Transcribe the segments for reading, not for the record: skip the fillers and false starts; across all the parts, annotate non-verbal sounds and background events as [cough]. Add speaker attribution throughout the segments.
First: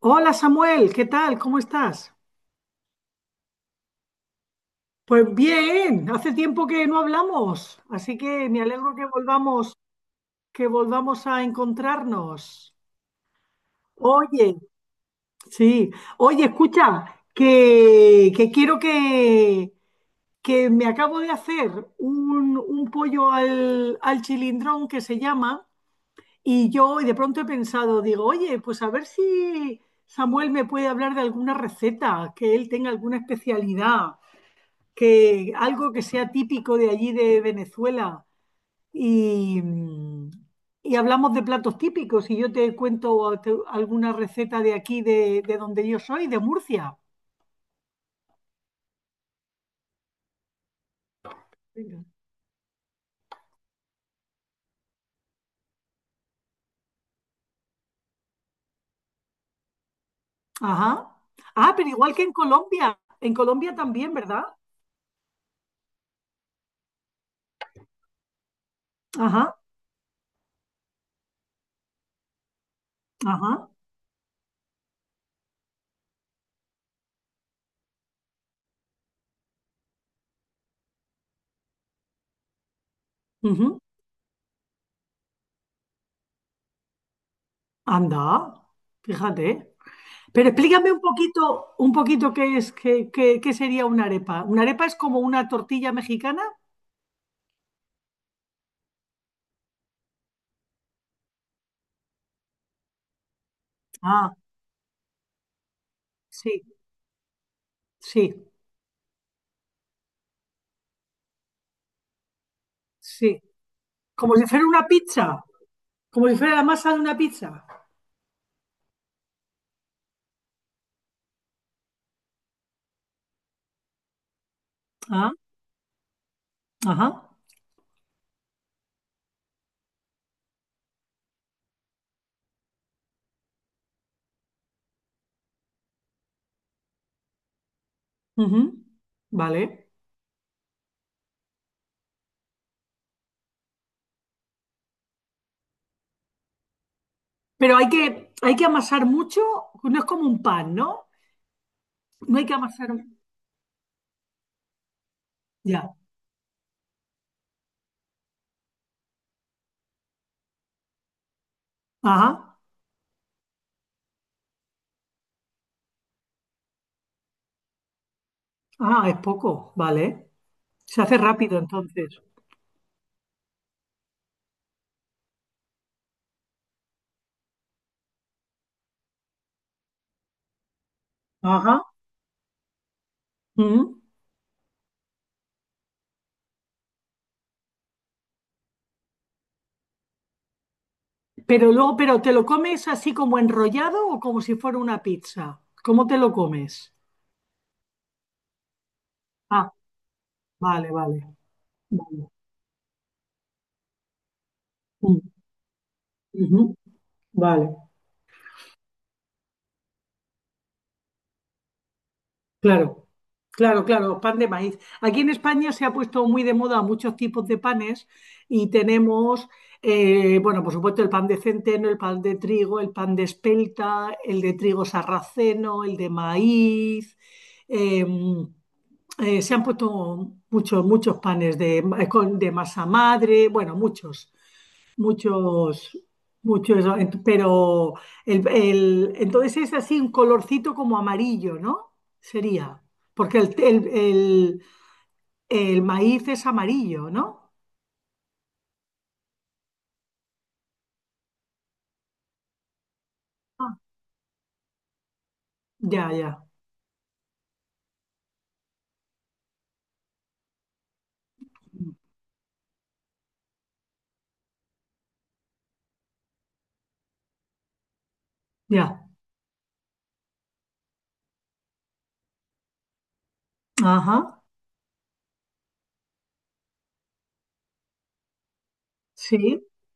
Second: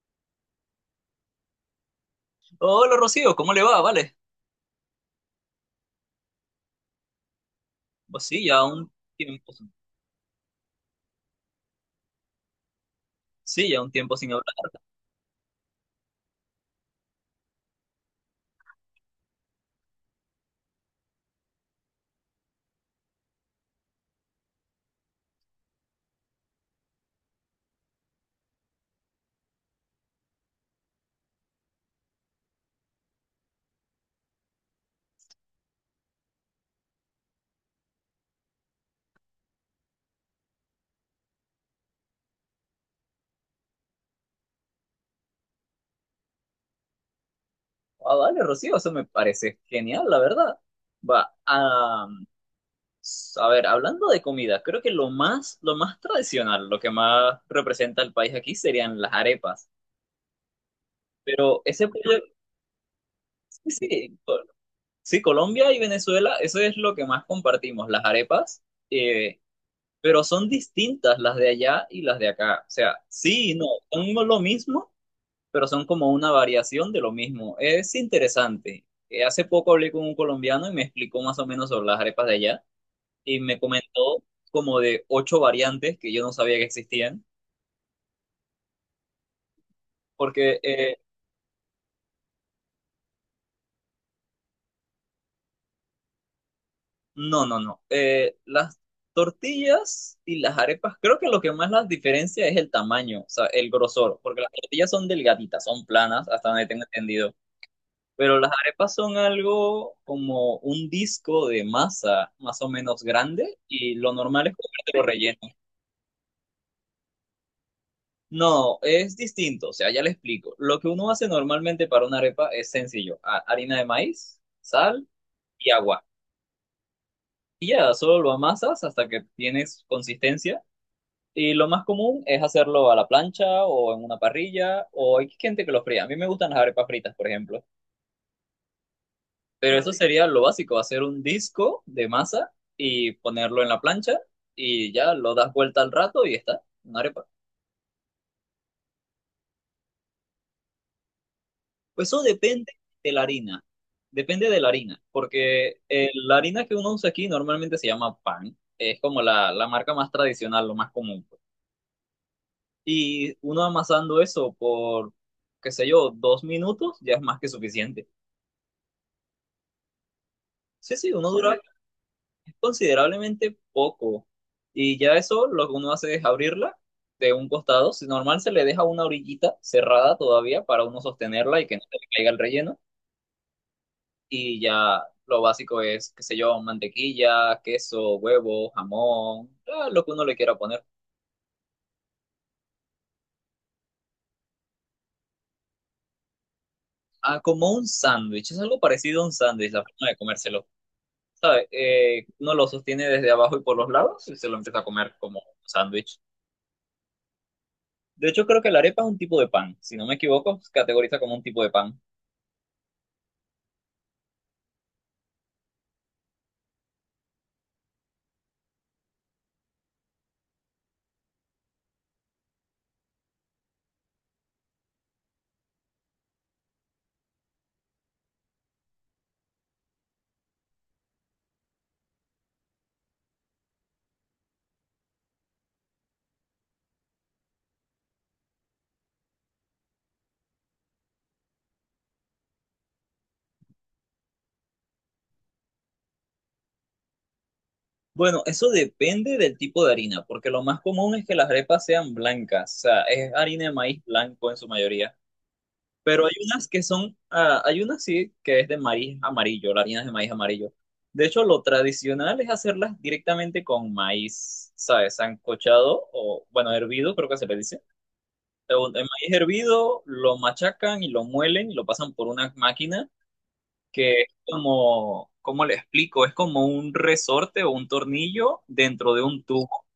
Speaker 1: Hola Samuel, ¿qué tal? ¿Cómo estás?
Speaker 2: Hola Rocío, ¿cómo le va? Vale.
Speaker 1: Pues bien, hace tiempo que no hablamos, así
Speaker 2: Pues sí,
Speaker 1: que
Speaker 2: ya
Speaker 1: me
Speaker 2: un
Speaker 1: alegro
Speaker 2: tiempo.
Speaker 1: que volvamos a encontrarnos.
Speaker 2: Sí, ya un tiempo sin hablar.
Speaker 1: Oye, sí, oye, escucha, que quiero que me acabo de hacer un pollo al chilindrón que se llama, y yo y de pronto he pensado, digo, oye, pues a ver si Samuel me puede hablar de alguna receta, que él tenga alguna especialidad, que algo que sea típico de allí de Venezuela. y, y hablamos de platos típicos y yo te cuento alguna receta de aquí, de donde yo soy, de Murcia.
Speaker 2: Ah, vale, Rocío, eso me parece genial, la verdad. Va,
Speaker 1: Venga.
Speaker 2: ah, a ver, hablando de comida, creo que lo más tradicional, lo que más representa el país aquí serían las arepas.
Speaker 1: Ajá.
Speaker 2: Pero
Speaker 1: Ah,
Speaker 2: ese
Speaker 1: pero igual
Speaker 2: pollo-
Speaker 1: que en
Speaker 2: sí,
Speaker 1: Colombia también,
Speaker 2: sí,
Speaker 1: ¿verdad?
Speaker 2: Col- Sí, Colombia y Venezuela, eso es lo que más compartimos, las arepas. eh,
Speaker 1: Ajá,
Speaker 2: pero son distintas las de allá y las de acá. O sea, sí, y no,
Speaker 1: ajá.
Speaker 2: son lo mismo pero son como una variación de lo mismo. Es interesante. Hace poco hablé con un colombiano y me explicó más o menos sobre las arepas de allá y me
Speaker 1: Ujú.
Speaker 2: comentó como de ocho variantes que yo no sabía que existían,
Speaker 1: Anda, fíjate. Pero
Speaker 2: porque
Speaker 1: explícame un poquito qué es, qué, qué sería una arepa. ¿Una arepa es como una tortilla mexicana?
Speaker 2: no, no, no. Las tortillas y las arepas, creo que lo que más las diferencia es el tamaño, o sea, el grosor,
Speaker 1: Ah,
Speaker 2: porque las tortillas son delgaditas, son planas, hasta
Speaker 1: sí,
Speaker 2: donde tengo entendido. Pero
Speaker 1: sí,
Speaker 2: las arepas son algo como un disco de masa más o menos
Speaker 1: sí.
Speaker 2: grande y lo
Speaker 1: Como si
Speaker 2: normal es
Speaker 1: fuera una
Speaker 2: comértelo
Speaker 1: pizza,
Speaker 2: relleno.
Speaker 1: como si fuera la masa de una pizza.
Speaker 2: No, es distinto, o sea, ya le explico. Lo que uno hace normalmente para una arepa es sencillo, harina de maíz, sal
Speaker 1: Ah,
Speaker 2: y agua.
Speaker 1: ajá.
Speaker 2: Y ya, solo lo amasas hasta que tienes consistencia. Y lo más común es hacerlo a la plancha o en una parrilla o hay gente que lo fría. A mí me gustan las arepas fritas, por ejemplo.
Speaker 1: Ujú.
Speaker 2: Pero
Speaker 1: Vale.
Speaker 2: eso sería lo básico, hacer un disco de masa y ponerlo en la plancha y ya lo das vuelta al rato y está, una arepa.
Speaker 1: Pero hay que amasar mucho, no es como un pan, ¿no?
Speaker 2: Pues eso
Speaker 1: No hay que
Speaker 2: depende
Speaker 1: amasar.
Speaker 2: de la harina, depende de la harina, porque
Speaker 1: Ya.
Speaker 2: la harina que uno usa aquí normalmente se llama pan, es como la marca más tradicional, lo más común, pues.
Speaker 1: Ajá.
Speaker 2: Y uno amasando eso por, qué sé yo, 2 minutos ya es más que suficiente.
Speaker 1: Ah, es poco, vale.
Speaker 2: Sí,
Speaker 1: Se
Speaker 2: sí,
Speaker 1: hace
Speaker 2: uno
Speaker 1: rápido
Speaker 2: dura
Speaker 1: entonces.
Speaker 2: considerablemente poco. Y ya eso lo que uno hace es abrirla de un costado. Si normal se le deja una orillita cerrada todavía para uno sostenerla y que
Speaker 1: Ajá.
Speaker 2: no se le caiga el relleno.
Speaker 1: Ujú.
Speaker 2: Y ya lo básico es, qué sé yo, mantequilla, queso, huevo, jamón, ah, lo que uno le quiera poner.
Speaker 1: Pero luego, pero ¿te lo comes así como enrollado o como si fuera una pizza? ¿Cómo te lo comes?
Speaker 2: Ah, como un sándwich, es algo parecido a un
Speaker 1: Ah,
Speaker 2: sándwich, la forma de comérselo.
Speaker 1: vale, vale.
Speaker 2: ¿Sabe?
Speaker 1: Vale.
Speaker 2: Uno lo sostiene desde abajo y por los lados y se lo empieza a comer
Speaker 1: Mm,
Speaker 2: como un sándwich.
Speaker 1: ujú. Vale,
Speaker 2: De hecho, creo que la arepa es un tipo de pan, si no me equivoco, se categoriza como un tipo de pan.
Speaker 1: claro. Claro, claro, pan de maíz. Aquí en España se ha puesto muy de moda muchos tipos de panes y tenemos, bueno, por supuesto el pan de centeno, el pan de trigo, el pan de espelta, el de trigo sarraceno, el de maíz. eh, Se han puesto muchos, muchos panes de, de masa madre, bueno, muchos. Muchos, muchos, pero el, entonces es así un colorcito como amarillo, ¿no? Sería, porque el, el maíz es amarillo, ¿no?
Speaker 2: Bueno, eso depende del tipo de harina, porque lo más común es que las arepas sean blancas, o sea, es harina de
Speaker 1: Ah,
Speaker 2: maíz blanco en su mayoría,
Speaker 1: ya,
Speaker 2: pero hay
Speaker 1: ya,
Speaker 2: unas que son, ah, hay unas sí que es de maíz amarillo, la harina es de maíz amarillo. De hecho, lo tradicional es hacerlas directamente con maíz, ¿sabes? Sancochado o, bueno, hervido, creo que se le dice. El
Speaker 1: ya,
Speaker 2: el maíz hervido lo machacan y lo muelen y lo pasan por una máquina que es
Speaker 1: ajá,
Speaker 2: como, ¿cómo le explico? Es como un resorte o un tornillo dentro de un
Speaker 1: sí,
Speaker 2: tubo.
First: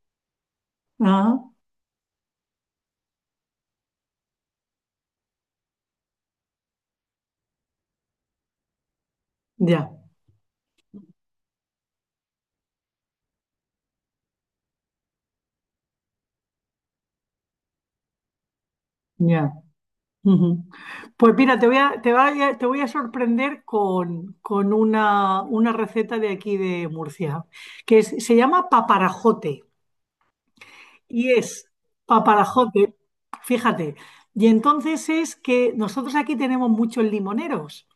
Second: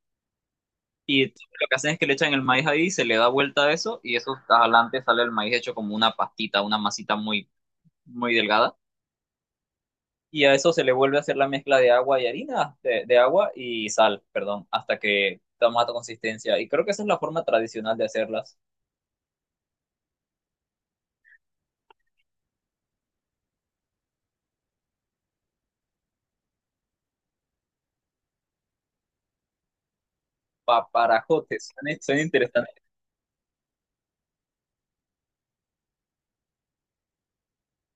Speaker 2: Y lo
Speaker 1: ajá,
Speaker 2: que hacen es que le echan el maíz ahí, se le da vuelta a eso y eso adelante sale el maíz hecho como una pastita, una masita muy delgada.
Speaker 1: ya,
Speaker 2: Y a eso se le vuelve a hacer la mezcla de agua y harina, de agua y sal, perdón, hasta que toma esta consistencia. Y creo que esa es la forma tradicional de hacerlas.
Speaker 1: ya. Ujú. Pues mira, te voy a, te voy a, te voy a sorprender con una receta de aquí de Murcia, se llama paparajote. Y es
Speaker 2: Paparajotes, suena, suena interesante.
Speaker 1: paparajote, fíjate. Y entonces es que nosotros aquí tenemos muchos limoneros.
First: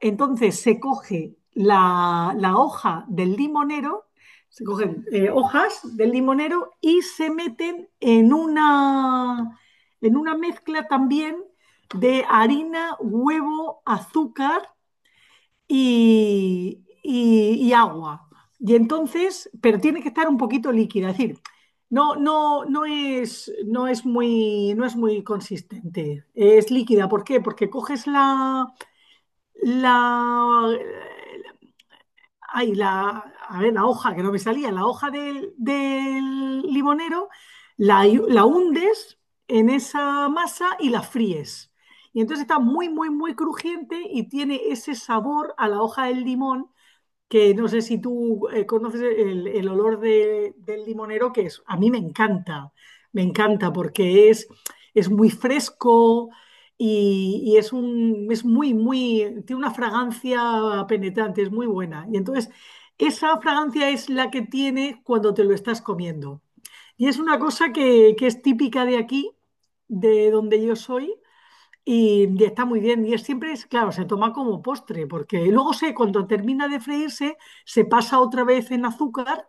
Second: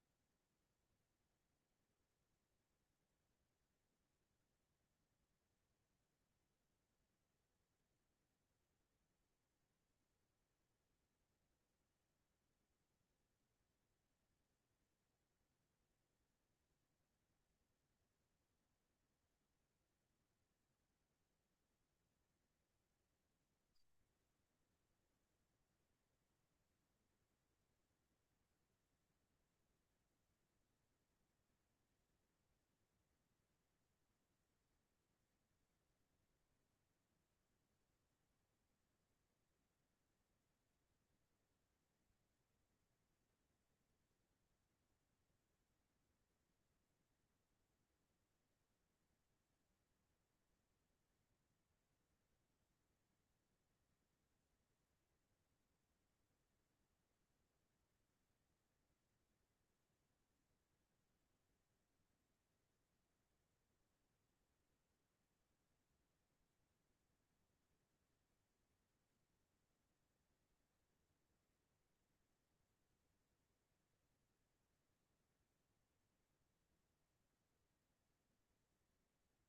Speaker 1: Entonces se coge la, la hoja del limonero, se cogen hojas del limonero y se meten en una mezcla también de harina, huevo, azúcar y agua. Y entonces, pero tiene que estar un poquito líquida, es decir, no, no, no es, no es muy, no es muy consistente, es líquida. ¿Por qué? Porque coges la, la, ay, la, a ver, la hoja que no me salía, la hoja del, del limonero, la hundes en esa masa y la fríes. Y entonces está muy, muy, muy crujiente y tiene ese sabor a la hoja del limón, que no sé si tú conoces el olor del limonero, que es, a mí me encanta porque es muy fresco y es un, es muy, muy, tiene una fragancia penetrante, es muy buena. Y entonces, esa fragancia es la que tiene cuando te lo estás comiendo. Y es una cosa que es típica de aquí, de donde yo soy, y está muy bien. Y es, siempre es, claro, se toma como postre, porque luego se, cuando termina de freírse, se pasa otra vez en azúcar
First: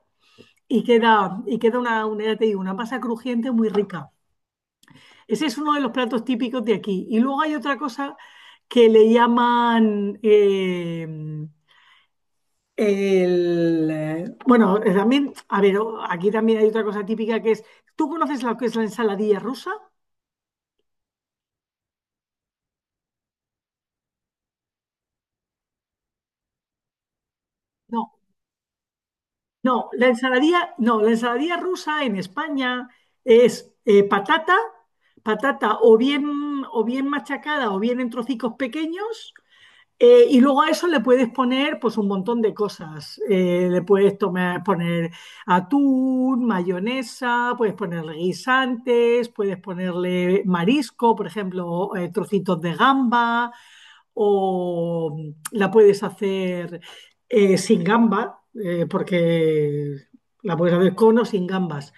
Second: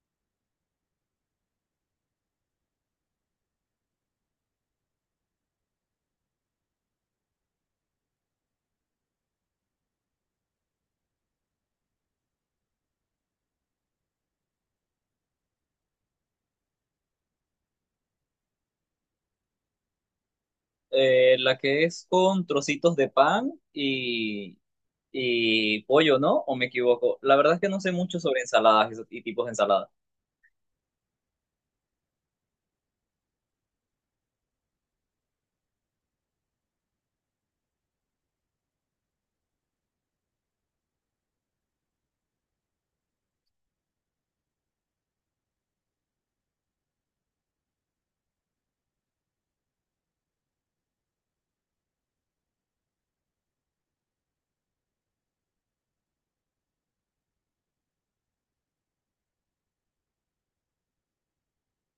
Speaker 1: y queda una, ya te digo, una masa crujiente muy rica. Ese es uno de los platos típicos de aquí. Y luego hay otra cosa que le llaman bueno, también, a ver, aquí también hay otra cosa típica que es, ¿tú conoces lo que es la ensaladilla rusa?
Speaker 2: La que es con trocitos de pan y pollo, ¿no? ¿O me equivoco? La verdad es que no sé
Speaker 1: No.
Speaker 2: mucho sobre ensaladas y tipos de
Speaker 1: No,
Speaker 2: ensaladas.
Speaker 1: la ensaladilla, no, la ensaladilla rusa en España es patata, patata o bien machacada o bien en trocicos pequeños. Y luego a eso le puedes poner pues un montón de cosas. Le puedes tomar, poner atún, mayonesa, puedes ponerle guisantes, puedes ponerle marisco, por ejemplo, trocitos de gamba, o la puedes hacer sin gamba, porque la puedes hacer con o sin gambas.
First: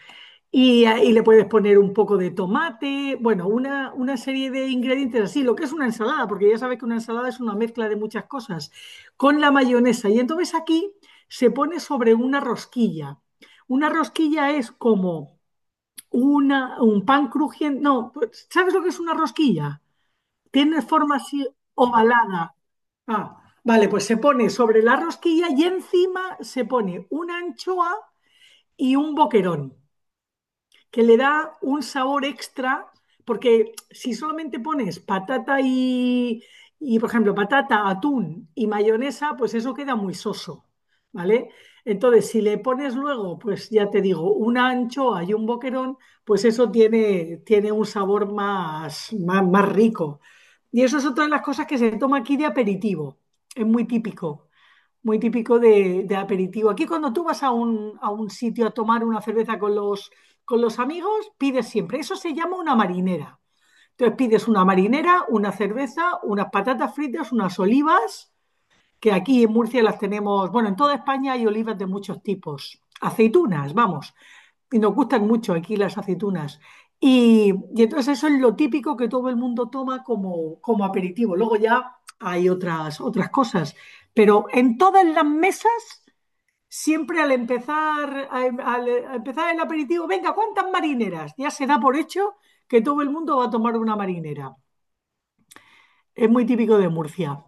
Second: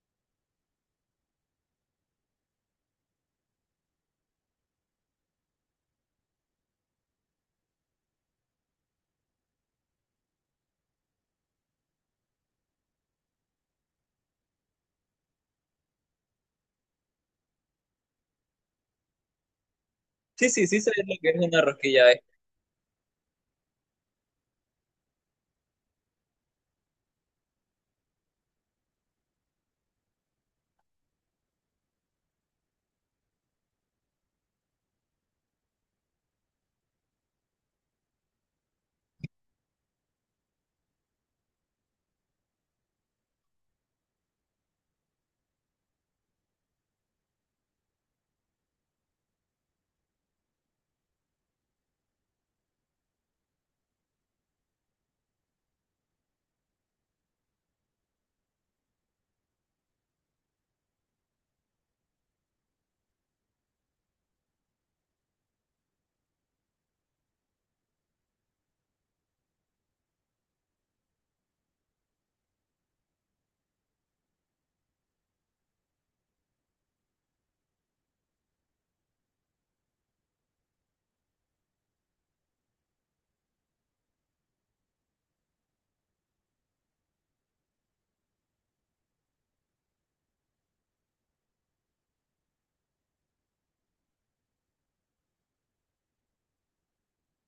Speaker 1: Y, ahí le puedes poner un poco de tomate, bueno, una serie de ingredientes así, lo que es una ensalada, porque ya sabes que una ensalada es una mezcla de muchas cosas, con la mayonesa. Y entonces aquí se pone sobre una rosquilla. Una rosquilla es como una, un pan crujiente, no, ¿sabes lo que es una rosquilla?
Speaker 2: Sí, sí, sí
Speaker 1: Tiene
Speaker 2: sé lo
Speaker 1: forma
Speaker 2: que es
Speaker 1: así
Speaker 2: una rosquilla.
Speaker 1: ovalada. Ah, vale, pues se pone sobre la rosquilla y encima se pone una anchoa y un boquerón que le da un sabor extra, porque si solamente pones patata y, por ejemplo, patata, atún y mayonesa, pues eso queda muy soso, ¿vale? Entonces, si le pones luego, pues ya te digo, una anchoa y un boquerón, pues eso tiene, tiene un sabor más, más, más rico. Y eso es otra de las cosas que se toma aquí de aperitivo, es muy típico, muy típico de aperitivo. Aquí cuando tú vas a un sitio a tomar una cerveza con los amigos, pides siempre, eso se llama una marinera. Entonces pides una marinera, una cerveza, unas patatas fritas, unas olivas, que aquí en Murcia las tenemos, bueno, en toda España hay olivas de muchos tipos. Aceitunas, vamos, y nos gustan mucho aquí las aceitunas. Y entonces eso es lo típico que todo el mundo toma como, como aperitivo. Luego ya hay otras, otras cosas, pero en todas las mesas, siempre al empezar, al, al empezar el aperitivo, venga, ¿cuántas marineras? Ya se da por hecho que todo el mundo va a tomar una marinera. Es muy típico de Murcia.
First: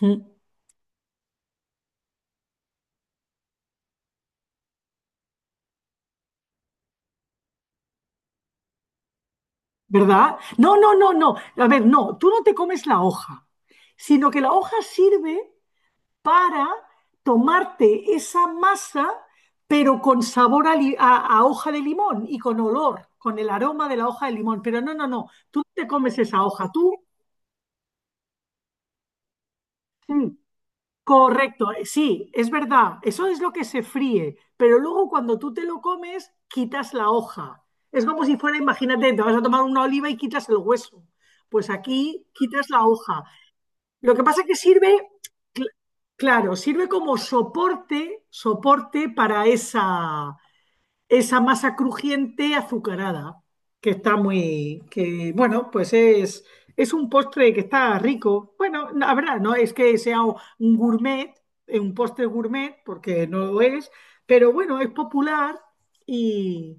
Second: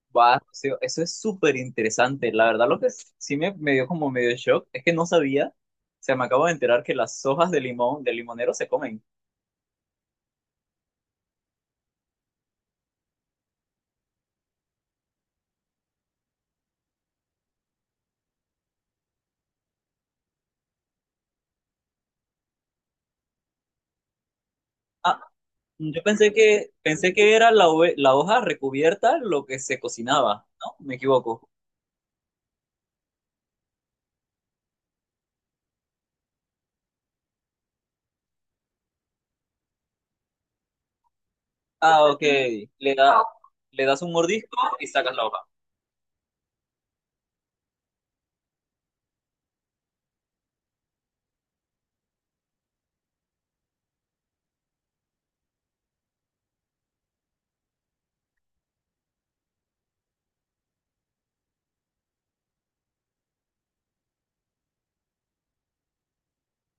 Speaker 1: Mm.
Speaker 2: Va, Rocío, eso es súper interesante. La verdad, lo que sí me dio como medio shock es que no sabía, o sea, me acabo de enterar que las hojas de limón, del limonero se comen.
Speaker 1: ¿Verdad? No, no, no, no. A ver, no, tú no te comes la hoja, sino que la hoja sirve para tomarte esa masa, pero con sabor a, a hoja de limón y con olor, con el aroma de la hoja de limón. Pero no, no,
Speaker 2: Ah,
Speaker 1: no, tú no te
Speaker 2: yo
Speaker 1: comes esa hoja, tú.
Speaker 2: pensé que era la, la hoja recubierta lo que se
Speaker 1: Sí.
Speaker 2: cocinaba, ¿no? Me equivoco.
Speaker 1: Correcto, sí, es verdad, eso es lo que se fríe, pero luego cuando tú te lo comes, quitas la hoja. Es como si fuera, imagínate, te vas a tomar una oliva y quitas el hueso. Pues
Speaker 2: Ah, ok.
Speaker 1: aquí quitas la
Speaker 2: Le da,
Speaker 1: hoja.
Speaker 2: le das un
Speaker 1: Lo que pasa es que
Speaker 2: mordisco y
Speaker 1: sirve,
Speaker 2: sacas la hoja.
Speaker 1: cl- claro, sirve como soporte, soporte para esa, esa masa crujiente azucarada, que está muy, que bueno, pues es un postre que está rico. Bueno, la verdad, no es que sea un gourmet, un postre gourmet, porque no lo es, pero bueno, es popular y,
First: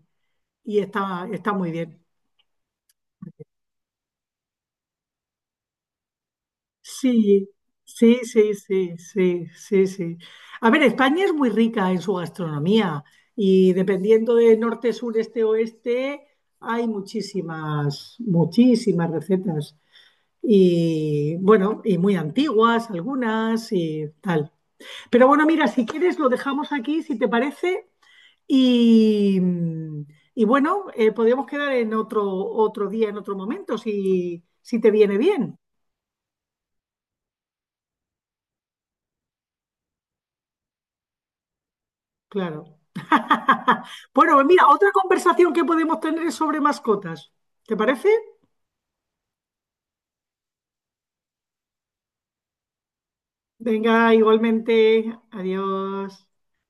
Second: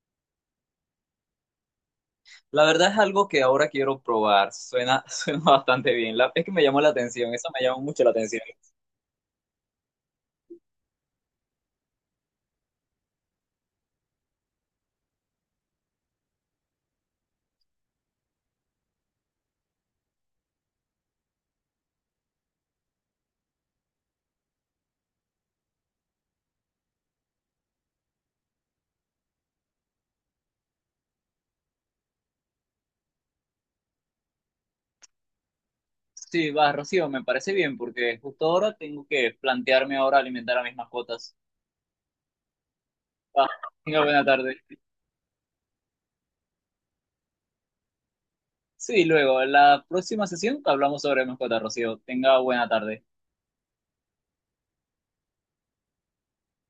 Speaker 1: y está, está muy bien.
Speaker 2: La verdad es algo que ahora quiero probar. Suena, [laughs] suena bastante bien. La, es que me llamó la atención, eso
Speaker 1: Sí,
Speaker 2: me llamó mucho la
Speaker 1: sí,
Speaker 2: atención.
Speaker 1: sí, sí, sí, sí, sí. A ver, España es muy rica en su gastronomía y dependiendo de norte, sur, este, oeste, hay muchísimas, muchísimas recetas. Y bueno, y muy antiguas algunas y tal. Pero bueno, mira, si quieres lo dejamos aquí, si te parece, y, y bueno, podríamos quedar en otro, otro día, en otro momento, si, si te viene bien.
Speaker 2: Sí, va, Rocío, me parece bien porque justo ahora tengo que plantearme ahora alimentar a mis mascotas.
Speaker 1: Claro.
Speaker 2: Va,
Speaker 1: [laughs]
Speaker 2: tenga buena
Speaker 1: Bueno, pues
Speaker 2: tarde.
Speaker 1: mira, otra conversación que podemos tener es sobre mascotas. ¿Te parece?
Speaker 2: Sí, luego, en la próxima sesión hablamos sobre mascotas, Rocío. Tenga buena tarde.
Speaker 1: Venga, igualmente. Adiós.